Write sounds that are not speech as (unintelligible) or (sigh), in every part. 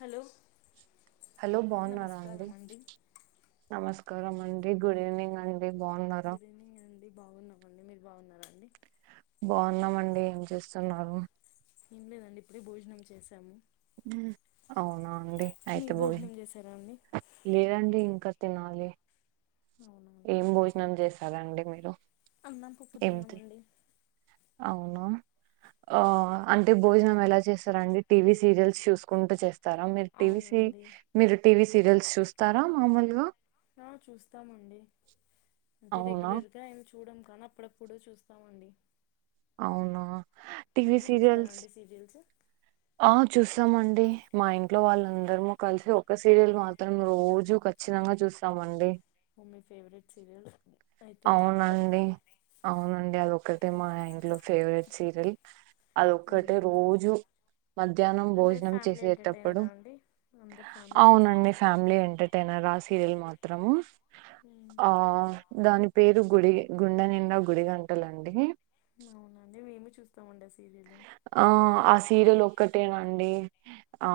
Hello hello బావున్నారా అండి నమస్క కరం అండి గుడ్ ఈవెనింగ్ అండి బావున్నారా బావున్నామండి మీరు బావున్నారండి బావున్నామండి ఏం చేస్తున్నారు ఏం లేదండి ఇప్పుడే భోజనం చేసాము అవునా అండి అయితే మీరు భోజనం బయింది చేసారా అండి లేదండి ఇంకా తినాలి అవునా అండి ఏం భోజనం చేసారండి మీరు అన్నం పప్పు ఏం తి తిన్నామండి అవునా ఆ అంటే బోజనం ఎలా చేస్తార అండి టీవి సీరియల్స్ చూసుకుంటూ చేస్తారా మీరు టీవీ సి అవునండి మీరు టీవీ సీరియల్స్ చూస్తారా మామూలుగా ఆ చూస్తామండి అంటే అవునా రెగ్యులర్గా ఏమి చూడము కానీ అప్పుడప్పుడు చూస్తామండి అవునా టీవి మీరు చూస్తారా సీరియల్స్ అండి సీరియల్స్ ఆ చూస్తామండి మా ఇంట్ ఇంట్లో వాళ్ళందరము కలిసి ఒక్క సీరియల్ మాత్రం రోజూ ఖచ్చితంగా చూస్తామండి మీ ఫేవరెట్ సీరియల్ అవునండి అవునండి అది ఒక్కటే మా ఇంట్లో ఫేవరెట్ సీరియల్ అవునా అదొక్కటే రోజూ మధ్యాహ్నం అంటే భోజనం ఫ్యామిలీ చేసేటప్పుడు ఎంటర్టైనరా అండి అందరు ఫ్యామిలీ కలిసి అవునండి చూస్తాం ఫ్యామిలీ ఎంటర్టైనర్ ఆ సీరియల్ మాత్ త్రం మ్మ్. ఆ పేరు గుడి గుండె నిండా గుడిగంటలండి అవునండి మేము చూస్తామండి ఆ సీ ఆ ఆ సీరియల్ ఒక్కటేనండి ఆ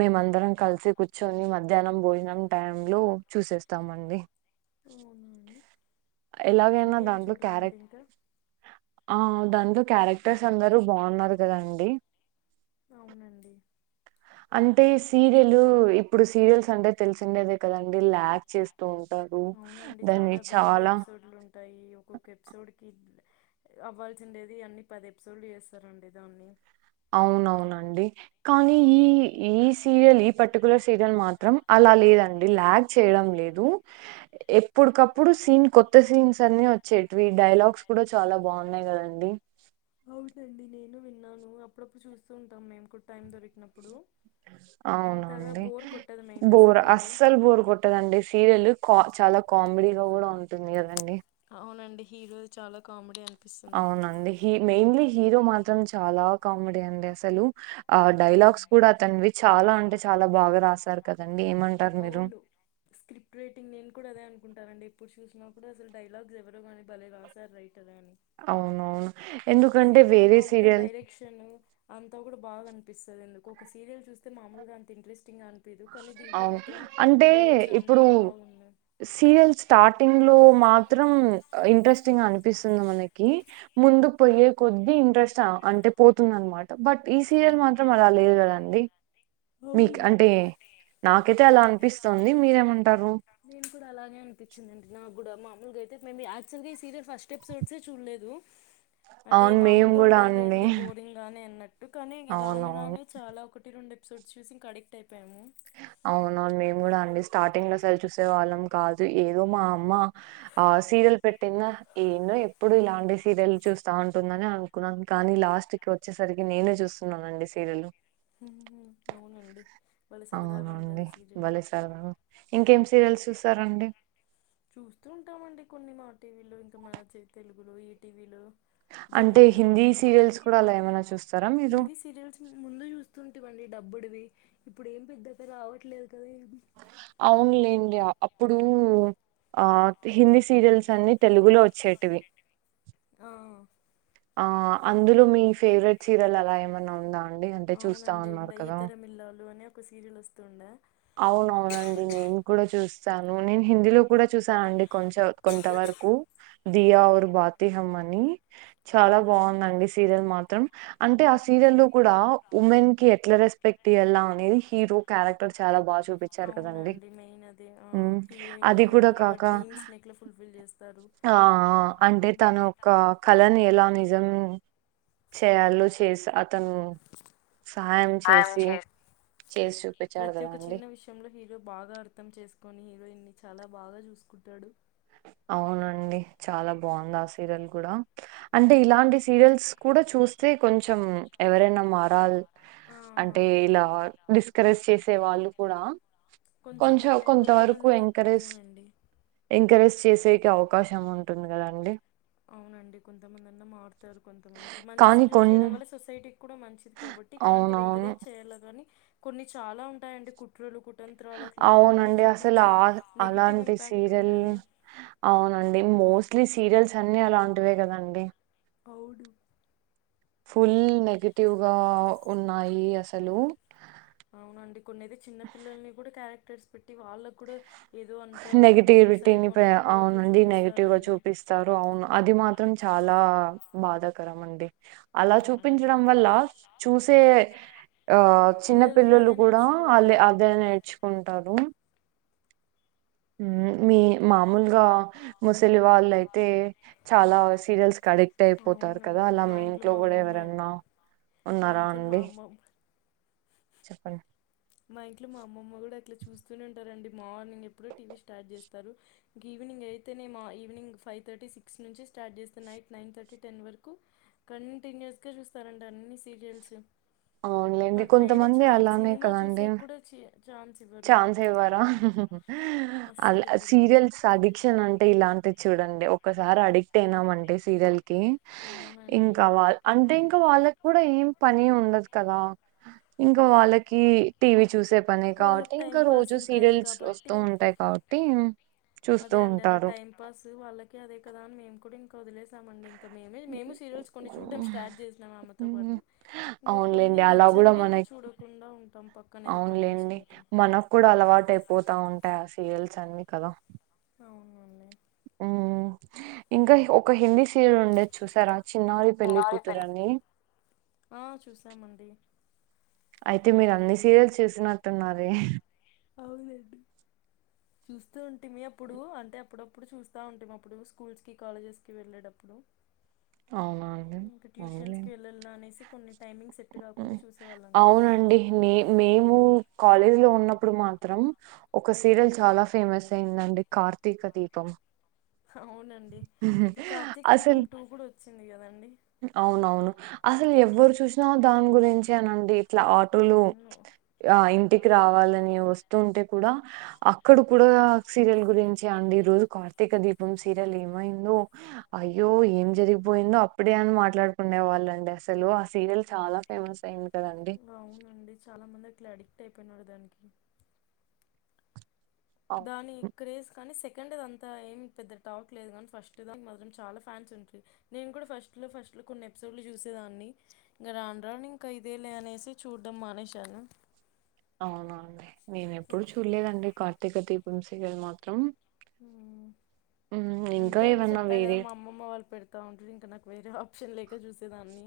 మేమందరం కలిసి కూర్చొని మధ్యాహ్నం భోజనం టైం లో చూసేస్తాం అమండి అవునండి ఎలాగైనా ఇంకేం దాంట్లో చూడరా అండి క్యారెక్ట్ ఇంకా ఆ దాంట్లో క్యారెక్టర్స్ అందరు బాగున్నారు కదండి అవునండి అంటే సీరియల్ ఇప్పుడు సీరియల్స్ అంటే తెలిసిండేదే కదండి ల్యాక్ చేస్తూ ఉంటారు అవునండి చాలా వేల ఎపిసోడ్లు ఉంటాయి ఒక్కొక్క ఎపిసోడ్ కి అవ్వాల్సి ఉండేది అన్ని పది ఎపిసోడ్లు చేస్తారండి దాన్ని అవునవునండి కానీ ఈ ఈ సీరియల్ ఈ పర్టిక్యులర్ సీరియల్ మాత్రం అలా లేదండి ల్యాగ్ చేయడం లేదు ఇప్పుటికప్పుడు సీన్ కొత్త సీన్స్ అన్ని వచ్చేటివి డైలాగ్స్ కూడా చాలా బాగున్నాయి కదండి అవునండి న్నాను అప్పుడప్పుడు చూస్తూ ఉంటాం మేము కూడా టైం దొరికినప్పుడు అంతగా అవునండి బోర్ కొట్టదు మెయిన్గా బోర్ సీరియల్ అస్సలు బోర్ కొట్టదండి సిరియల్ కా చాలా కామెడీగా కూడా ఉంటుంది కదండి అవునండి హీరోది చాలా కామెడీ అండి అవునండి హీ మెయిన్లీ హీరో మాత్రం చాలా కామెడీ అండి అసలు ఆ డైలాగ్స్ అవునండి కూడా అతనివి చాలా అంటే చాలా బాగా రాసారు కదండి ఏమంటారు మీరు అవును స్క్రిప్ట్ రైటింగ్ నేను కూడా అదే అనుకుంటానండి ఎప్పుడు చూసినా కూడా అసలు డైలాగ్స్ ఎవరో కానీ భలే రాశారు రైట్ అవునవును ఈ ఎందుకంటే సీరియల్ లో వేరే అంత సీరియల్ డైరెక్షన్ అంత కూడా బాగా అనిపిస్తది ఎందుకో ఒక సీరియల్ చూస్తే మామూలుగా అంత ఇంట్రెస్టింగ్గా అని ఏదో కానీ దీంట్లో అవును మాత్రం అంటే రోల్స్ అన్ని ఇప్పుడు బాగున్నాయ్ సీరియల్ స్టార్టింగ్లో మాత్రం ఇంట్రెస్టింగ్ గా అనిపిస్తుంది మనకి ముందుకుపోయే కొద్ది ఇంట్రెస్ట్ అంటే పోతుంది అనమా బట్ ఈ సీరియల్ మాత్రం అలా లేదు కదండి అవును మీక్ అవును అంటే కయితే అలా అనిపిస్తోంది మీరేమంటారు నేను కూడా అలాగే అనిపించిందండి నాకు కూడా మామూలుగా అయితే మేము యాక్టువల్గా ఈ సీరియల్ ఫస్ట్ ఎపిసోడ్స్ ఏ చూడలేదు అంటే అవును మేము మామూలుగా కూడా అండి ఉంటదిలేండి బోరింగ్ గానే అన్నట్టు కానీ ఇంగ రాను అవునవును రాను చాలా ఒకటి రెండు ఎపి సోడ్స్ చూసి ఇంక అడిక్ట్ అయిపోయాము (inaudible) అవునండి మేము కూడా అండి స్టార్టింగ్ అసల్ చూసే వాళ్ళం కాదు ఏదో మా అమ్మ ఆ సి సీరియల్ పెట్టిందా ఏందో ఎప్పుడు ఇలాంటి సీరియల్ చూస్తా ఉంటుందని అనుకున్నాను కానీ లాస్ట్ కి కో చ్చేసరికి నేనే చూస్తున్నానండి సీరియళ్ళు మ్మ్మ్మ్ అవునండి భలే సరదాగా అవునండి ఉంటుంది సీరియల్ బలే సరదా ఇంకేం సీరియల్స్ చూస్తారండి చూస్తూ ఉంటామండి కొన్ని మా టీవీలో ఇంకా మ్యాచ్ అయి తెలుగులో ఈ టీవీలో అంటే హిందీ సీరియల్స్ కూడా అలా ఏమైనా చూస్తారా మీరు ఇటువంటి డబ్బుడివి ఇప్పుడు ఏం పెద్దగా రావట్లేదు కదా ఏం అవున్లేండి అప్పుడు ఆ హిందీ సీరియల్స్ అన్నీ తెలుగులో వచ్చేటివి ఆ ఆ అందులో మీ ఫేవరెట్ సీరియల్ అలా ఏమన్నా ఉందా అండి అంటే చూస్తా అవునండి అన్నారు ఉండే కదా ఈతరం ఇల్లాలు అని ఒక సీరియల్ వస్తు ఉండే అవునవునండి నేను కూడా చూస్తాను నేను హిందీలో కూడా చూసానండి కొంచం కొంత వర్క్ ఉ దియా ఔర్ భాతిహం అని చాలా అవును బాగుందండి సీరియల్ మాత్రం అంటే ఆ సీరియల్ లో కూడా ఉమెన్ కి ఎట్ల రెస్పెక్ట్ ఇయ్యాల అనేది హీరో క్యారెక్టర్ చాలా బాగా చూపించారు కదండి అవునండి మెయిన్ అదే ఆ ఉమ్ హీరోయిన్ అది కూడా యొక్క కాక డ్రీమ్స్ ని ఎట్లా ఫుల్ఫిల్ చేస్ ఆ ఆ అంటే తను ఒక్క కలని ఎలా నిజం మ్ షేయాల్లో చేస తన్ను సహాయం చేసి చేస్ చూపి ప్రతి ఒక్క చిన్న విషయంలో హీరో బాగా అర్థం చేసుకొని హీరోయిన్ ని చాలా బాగా చూసుకుంటాడు (unintelligible) అవునండి చాలా బాగుంది ఆ సీరియల్ కూడా అంటే ఇలాంటి సీరియల్స్ కూడా చూస్తే టే కొంచెం ఎవరైనా మారాల్ ఆ అంటే ఇలా డిస్కరేజ్ చేసే వాళ్ళు కూడా కొంచవ్ కొంచెమంది కొంత వరుకు కొంతమందన్న ఎంకరేజ్ అవునండి ఎంకరేజ్ చేసేకే అవకాశం ఉంటుంది కదండీ అవునండి కొంతమందన్నా మారుతారు కొంతమంది కి మంచి కానీ సీరియల్ కొన్ చేయడం వల్ల సొసైటీ కూడా మంచిది కాబట్టి ఇట్లాంటివి అవునవును. ఎంకరేజ్ చేయాలగాని కొన్ని చాలా ఉంటాయి అండి కుట్రలు కుట్ అవునండి అసల్ ఆ చాలా నెగిటివ్ ఆడుకుంటున్నారు. అలాంటి ఇంపాక్ట్ సీరియల్ ఉంటుంది అవునండి మోస్ట్లీ సీరియల్స్ అన్ని అలాంటివే కదండి అవ్ డు ఫుల్ నెగెటివ్ గా ఉన్నాయి అసలు అవునండి కొన్నియితే చిన్న పిల్లల్ని కూడా క్యారెక్టర్స్ పెట్టి వాళ్ళక్ కూడ నెగిటివిటీని ప్రయ్ అట్లా అవునండి నెగిటివ్ గా చూపిస్తారండి. చూపిస్తారు అవును అది మాత్రం చ అలా బాధాకరం అండి అలా అవునండి. చూపించడం వల్ల చూసే ఆ చిన్న పిల్లలకి పిల్లలు అదే కూడా అలె నేర్చుకుంటారు. అదే నేర్చుకుంటారు ఉమ్ మీ మామూలుగా ముసలి వాళ్ళ అయితే చాలా సీరియల్స్ కలెక్ట్ అయిపోతారు కదా అవునండి అలా మా మీ ఇంట్లో మా కూడా అమ్మమ్మ ఎవరన్నా మా ఉన్నారా ఇంట్లో మా అండి అమ్మమ్మ చెప్పండ్ మా ఇంట్లో మా అమ్మమ్మ కూడా అట్లా చూస్తూనే ఉంటారండి మార్నింగ్ ఎప్పుడ టీవీ స్టార్ట్ చేస్తారు ఇంక ఈవింగ్ ఇంగ్ అయితే న మా ఈవినింగ్ ఫైవ్ థర్టీ సిక్స్ నుంచి స్టార్ట్ చేస్తే నైట్ నైన్ థర్టీ టెన్ వరకు కంటిన్యూస్గ చూస్తారంట అన్ని సీరియల్స్ అవున్లేండి మాకు వేరే కొంతమంది ఛానల్ అలానే సినిమా కదా చూసే కూడ చెయన్ ఛాన్స్ ఇవ్వరా అల్ అస్సలు ఇవ్వరండి అలా సీరియల్స్ అడిక్షన్ అంటే ఇలాంటి చూడండి కోసార్ అడిక్ట్ అయినామంటే సీరియల్ టి అవునండి ఇంకా వా అంటే ఇంకా వాళ్ళక్ కూడా ఏం పని ఉండ కదా ఇంకా వాళ్ళకి టీవీ చూసే పని కాట్ వాళ్ళకి టైం ఇంకా పాస్ రోజు ఇంకా అదే సీరియల్స్ వస్తూ కాబట్టి ఉంటాయి కాబట్టి చూస్తూ అదే అండి అలా ఉంటారు. టైం పాస్ వాళ్ళకి అదే కదా అని మేము కూడా ఇంకా వదిలేసామండిం ఇంకా మేమే మేము సీరియల్స్ కొన్ని చూడ్డం స్టార్ట్ చేసినాం ఆమెతో పాటు హ్మ్. ఇంకా కొన్ని అవునులేండి. అలా గూడా నచ్చనవి ఇంకా మనకి చూడకుండా ఉం అవునులేండి మనకు కూడా అలవాటు అయిపోతా ఉంటాయి ఆ సీరియల్స్ అన్ని కదా అవునండి ఊ ఇంకా ఒక హిందీస్ సీరియల్ ఉండే చూసారా చిన్నారి పెళ్లి కూతురని ఆ చూసామండి అయితే మీరు అన్ని సీరియల్స్ చూసినట్టున్నారే అవునండి చూస్తూ ఉంటిమి అప్పుడు అంటే అప్పుడప్పుడు చూస్తా ఉంటిమి అప్పుడు స్కూల్స్ కి కాలేజెస్ కి వెళ్ళేటప్పుడు అవునా అండి డు ఇంకా ట్యూషన్స్ వెళలనా అనేసి కొన్ని టైమింగ్స్ ఉ ఊ అవునండి నే మేము కాలేజీ లో ఉన్నప్పుడు మాత్రం ఒక సీరియల్ చాలా ఫేమస్ అయిందండి కార్తీక దీపం అవునండి ఇప్పుడు కార్తీక దీపం అసలు టూ కూడా వచ్చింది కదండి అవునవును అసలు ఎవరు చూసినా దాని గురించే నండి ఇట్ల ఆటోలు అవును ఆ ఇంటికి రావాలని వస్తుంటే కూడా అక్కడ కూడా సీరియల్ గురించే అండి ఈ రోజు కార్తీక దీపం సీరియల్ ఏమైందో ఒ అయ్యో ఏం జరిగిపోయిందో అప్ ప్పుడే అని మాట్లాడుకునే వాళ్ళండి అసలు ఆ సీరియల్ చాలా ఫేమస్ అయింది కదండి అవునండి చాలా మంది అట్లా అడిక్ట్ అయిపోయినరు దానికి అవును దాని క్రేజ్ కానీ సెక్ సెకండ్దంతా ఏం పెద్ద టౌట్ లేదు కానీ ఫస్ట్ దానికి మాత్రం చాలా ఫ్యాన్స్ ఉంట్రీ నేను కూడా ఫస్ట్ లో ఫస్ట్ ఇట్లు కొన్ని ఎపిసోడ్లు చూసేదాన్ని ఇంకా రాండ్రాను ఇంక ఇదేలే అనేసి చూడ్డం మానేశాను అవున అండి నేను ఎప్పుడు చూడలేదండి కార్తీక దీపం సీరియల్ మాత్రం ఊ ఉమ్, ఇంకా అంతే అండి ఏమన్నా చెప్పా కదా వేరే మా అమ్మమ్మ వాళ్ళు పెడతా ఉంట్రీ ఇంకా నాకు వేరే అప్ ఆప్షన్ లేక చూసేదాన్ని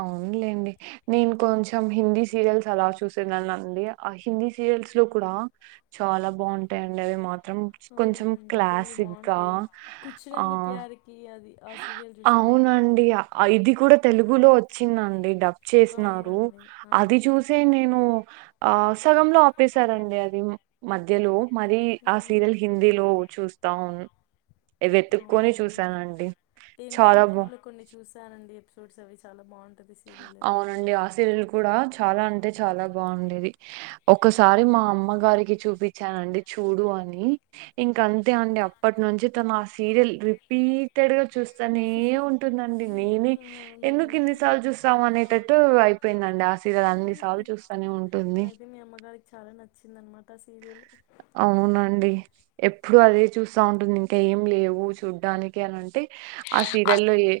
అవునులేండి నేను కొంచెం హిందీ సీరియల్స్ అలా చూసేదనండి ఆ హిందీ సీ యల్స్ లో కూడా చాలా బాగుంటాయిండి అవి మా త్రం కొంచెం అవునండి కొన్ని క్లాసిక్గా బాగుంటాయి ఆ కుచ్చిరంగ ప్యారికి అది ఆ సీరియల్ చూసారా అండి అవునండి ఇది కూడా తెలుగులో వచ్చిందండి డబ్ చేసినారు అవునండి ఆ అది ది చూసే నేను ఆ సగంలో ఆపేశారండి అది మధ్యలో మరీ ఆ సీరియల్ హిందీలో ఉమ్. చూస్తా ఉ ఇది ఎతుకొని అవునా అండి చూసానండి నేను కూడా చాలా బా యూట్యూబ్ లో కొన్ని చూశానండి ఎపిసోడ్స్ అవి చాల బాగుం అవునండి ఆ సీరియల్ కూడా చాలా అంటే చాలా బాగుండేది. ఒకసారి మా అమ్మగారికి చూపించానండి చూడు అని ఇంక అంతే అండి అప్పటి ను నుంచి తన ఆ సీరియల్ రిపీటెడ్ గా చూస్ స్తానే ఉంటుందండి నేనే ఉంటుందండి డైలీ ఎందుకు ఇన్ని ఎన్ని సార్లు చూస్తవ్ అనేటట్టు అయిపోయిందండి ఆ సీరీయల్ అన్ని సార్లు చూస్తనే ఉంటుంది. అయితే మీ అమ్మగారికి చాలా నచ్చింది అన్నమాట అవునండి ఎప్పుడు అది చూస్తా ఉంటుంది ఇంకా ఏం లేవు చూడ్డానికి అని అంటే ఆ సీరియల్లో ఏ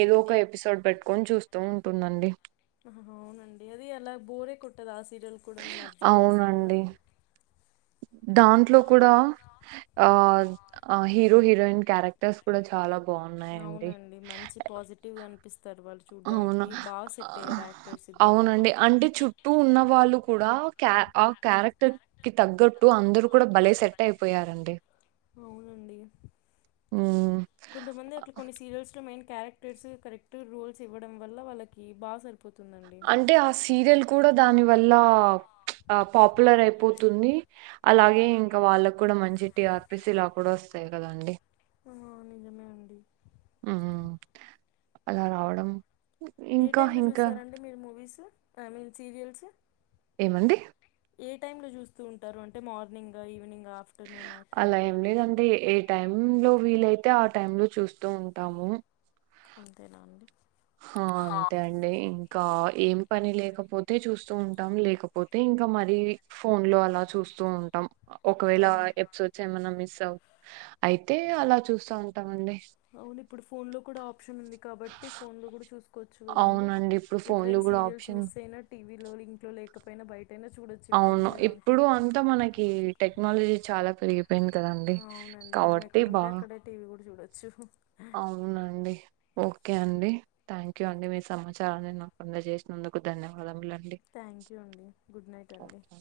ఏదో ఒక ఎపిసోడ్ పెట్టుకొని చూస్తూ ఉంటుందండి. హ హ అవునండి అది అలా బోరే కొట్టదు ఆ సీ సీరియల్ కూడా నేను అబ్జర్వ్ చేసె కదా అవునండి (inaudible) దాంట్లో కూడా ఆ హీరో, హీరోయిన్ క్యారెక్టర్స్ కూడా చాలా బావున్నాయండి. అవునండి మంచి పాజిటివ్ గా అనిపిస్ అవును. చూడ్డానికి బాగ సెట్టు ఆహ్, అయ్యారు యాక్టర్. అవునండి అంటే చుట్టూ ఉన్న వాళ్ళు కూడా క్యా ఆ క్యారెక్టర్ కి తగ్గట్ టు అందరూ కూడా భలే సెట్ అయిపోయారండి. అవునండి హ్మ్. కొంతమంది అట్లా కొన్ని సీరియల్స్ లో మెన్ క్యారెక్టర్స్ కరెక్ట్ రోల్స్ ఇవ్వడం వల్ల వాళ్ళకి బాగా సె అంటే ఆ సీరియల్ కూడా దాని వల్ల ఆ పాపులర్ అయిపోతుంది అలాగే ఇంకా వాళ్ళకు కూడా మంచి టీఆర్పిస్ ఇలా కూడా వస్తుంది. అంతే కదా అండి ఆ నిజమే అండి. ఉ అలా రావడం ఏ ఇంకా టైంలో ఇంకా చూస్తారండి మీరు మూవీస్ ఐ మీన్ సీరియల్స్. ఏమండి ఏ టైమ్ లో చూస్తూ ఉంటారు అంటే మార్నింగ్ గా ఈవినింగ్ ఆఫ్టర్నూన్ అట్లా అలా ఏం లేదండీ. ఏ టైం లో వీలైతే ఆ టైమ్ లో చూస్తూ ఉంటాము అంతేనా అండి ఆ అంతే అండి. ఇ కా ఏం పని లేకపోతే చూస్తూ ఉంటాం లేకపోతే ఇంకా మరి ఫోన్ లో అలా చూస్తూ స్తూ ఉంటాం ఒకవేళ ఆ ఎపిసోడ్స్ ఏమన్నా మిస్ అవ్ అయితే అలా చూస్తూ ఉంటామండి. అవును ఇప్పుడు ఫోన్ లో కూడా ఆప్షన్ ఉంది కాబట్టి ఫోన్ లో కూడా చూస్త చ్చు కదండి అవునండి ఇప్పుడు ఫోన్లు ఎప్పుడైనా కూడా సీరియల్స్ ఆప్షన్ మిస్ అయినా టీవీలో ఇంట్లో లో లేకపోయినా బయట అవును ఇప్పుడు అంతా మనకి టెక్నాలజీ చాలా పెరిగి పోయింది కదండి. ఆ, కాబట్టి బాగా చ్చు అవునండి. ఓకే అండి. థ్యాంక్ యూ అండి మీ సమాచారాన్ని నాకు అందజేసినదు కు ధన్యవాదములండి. థ్యాంక్ యూ అండి. గుడ్ నైట్ అండి. ఓకే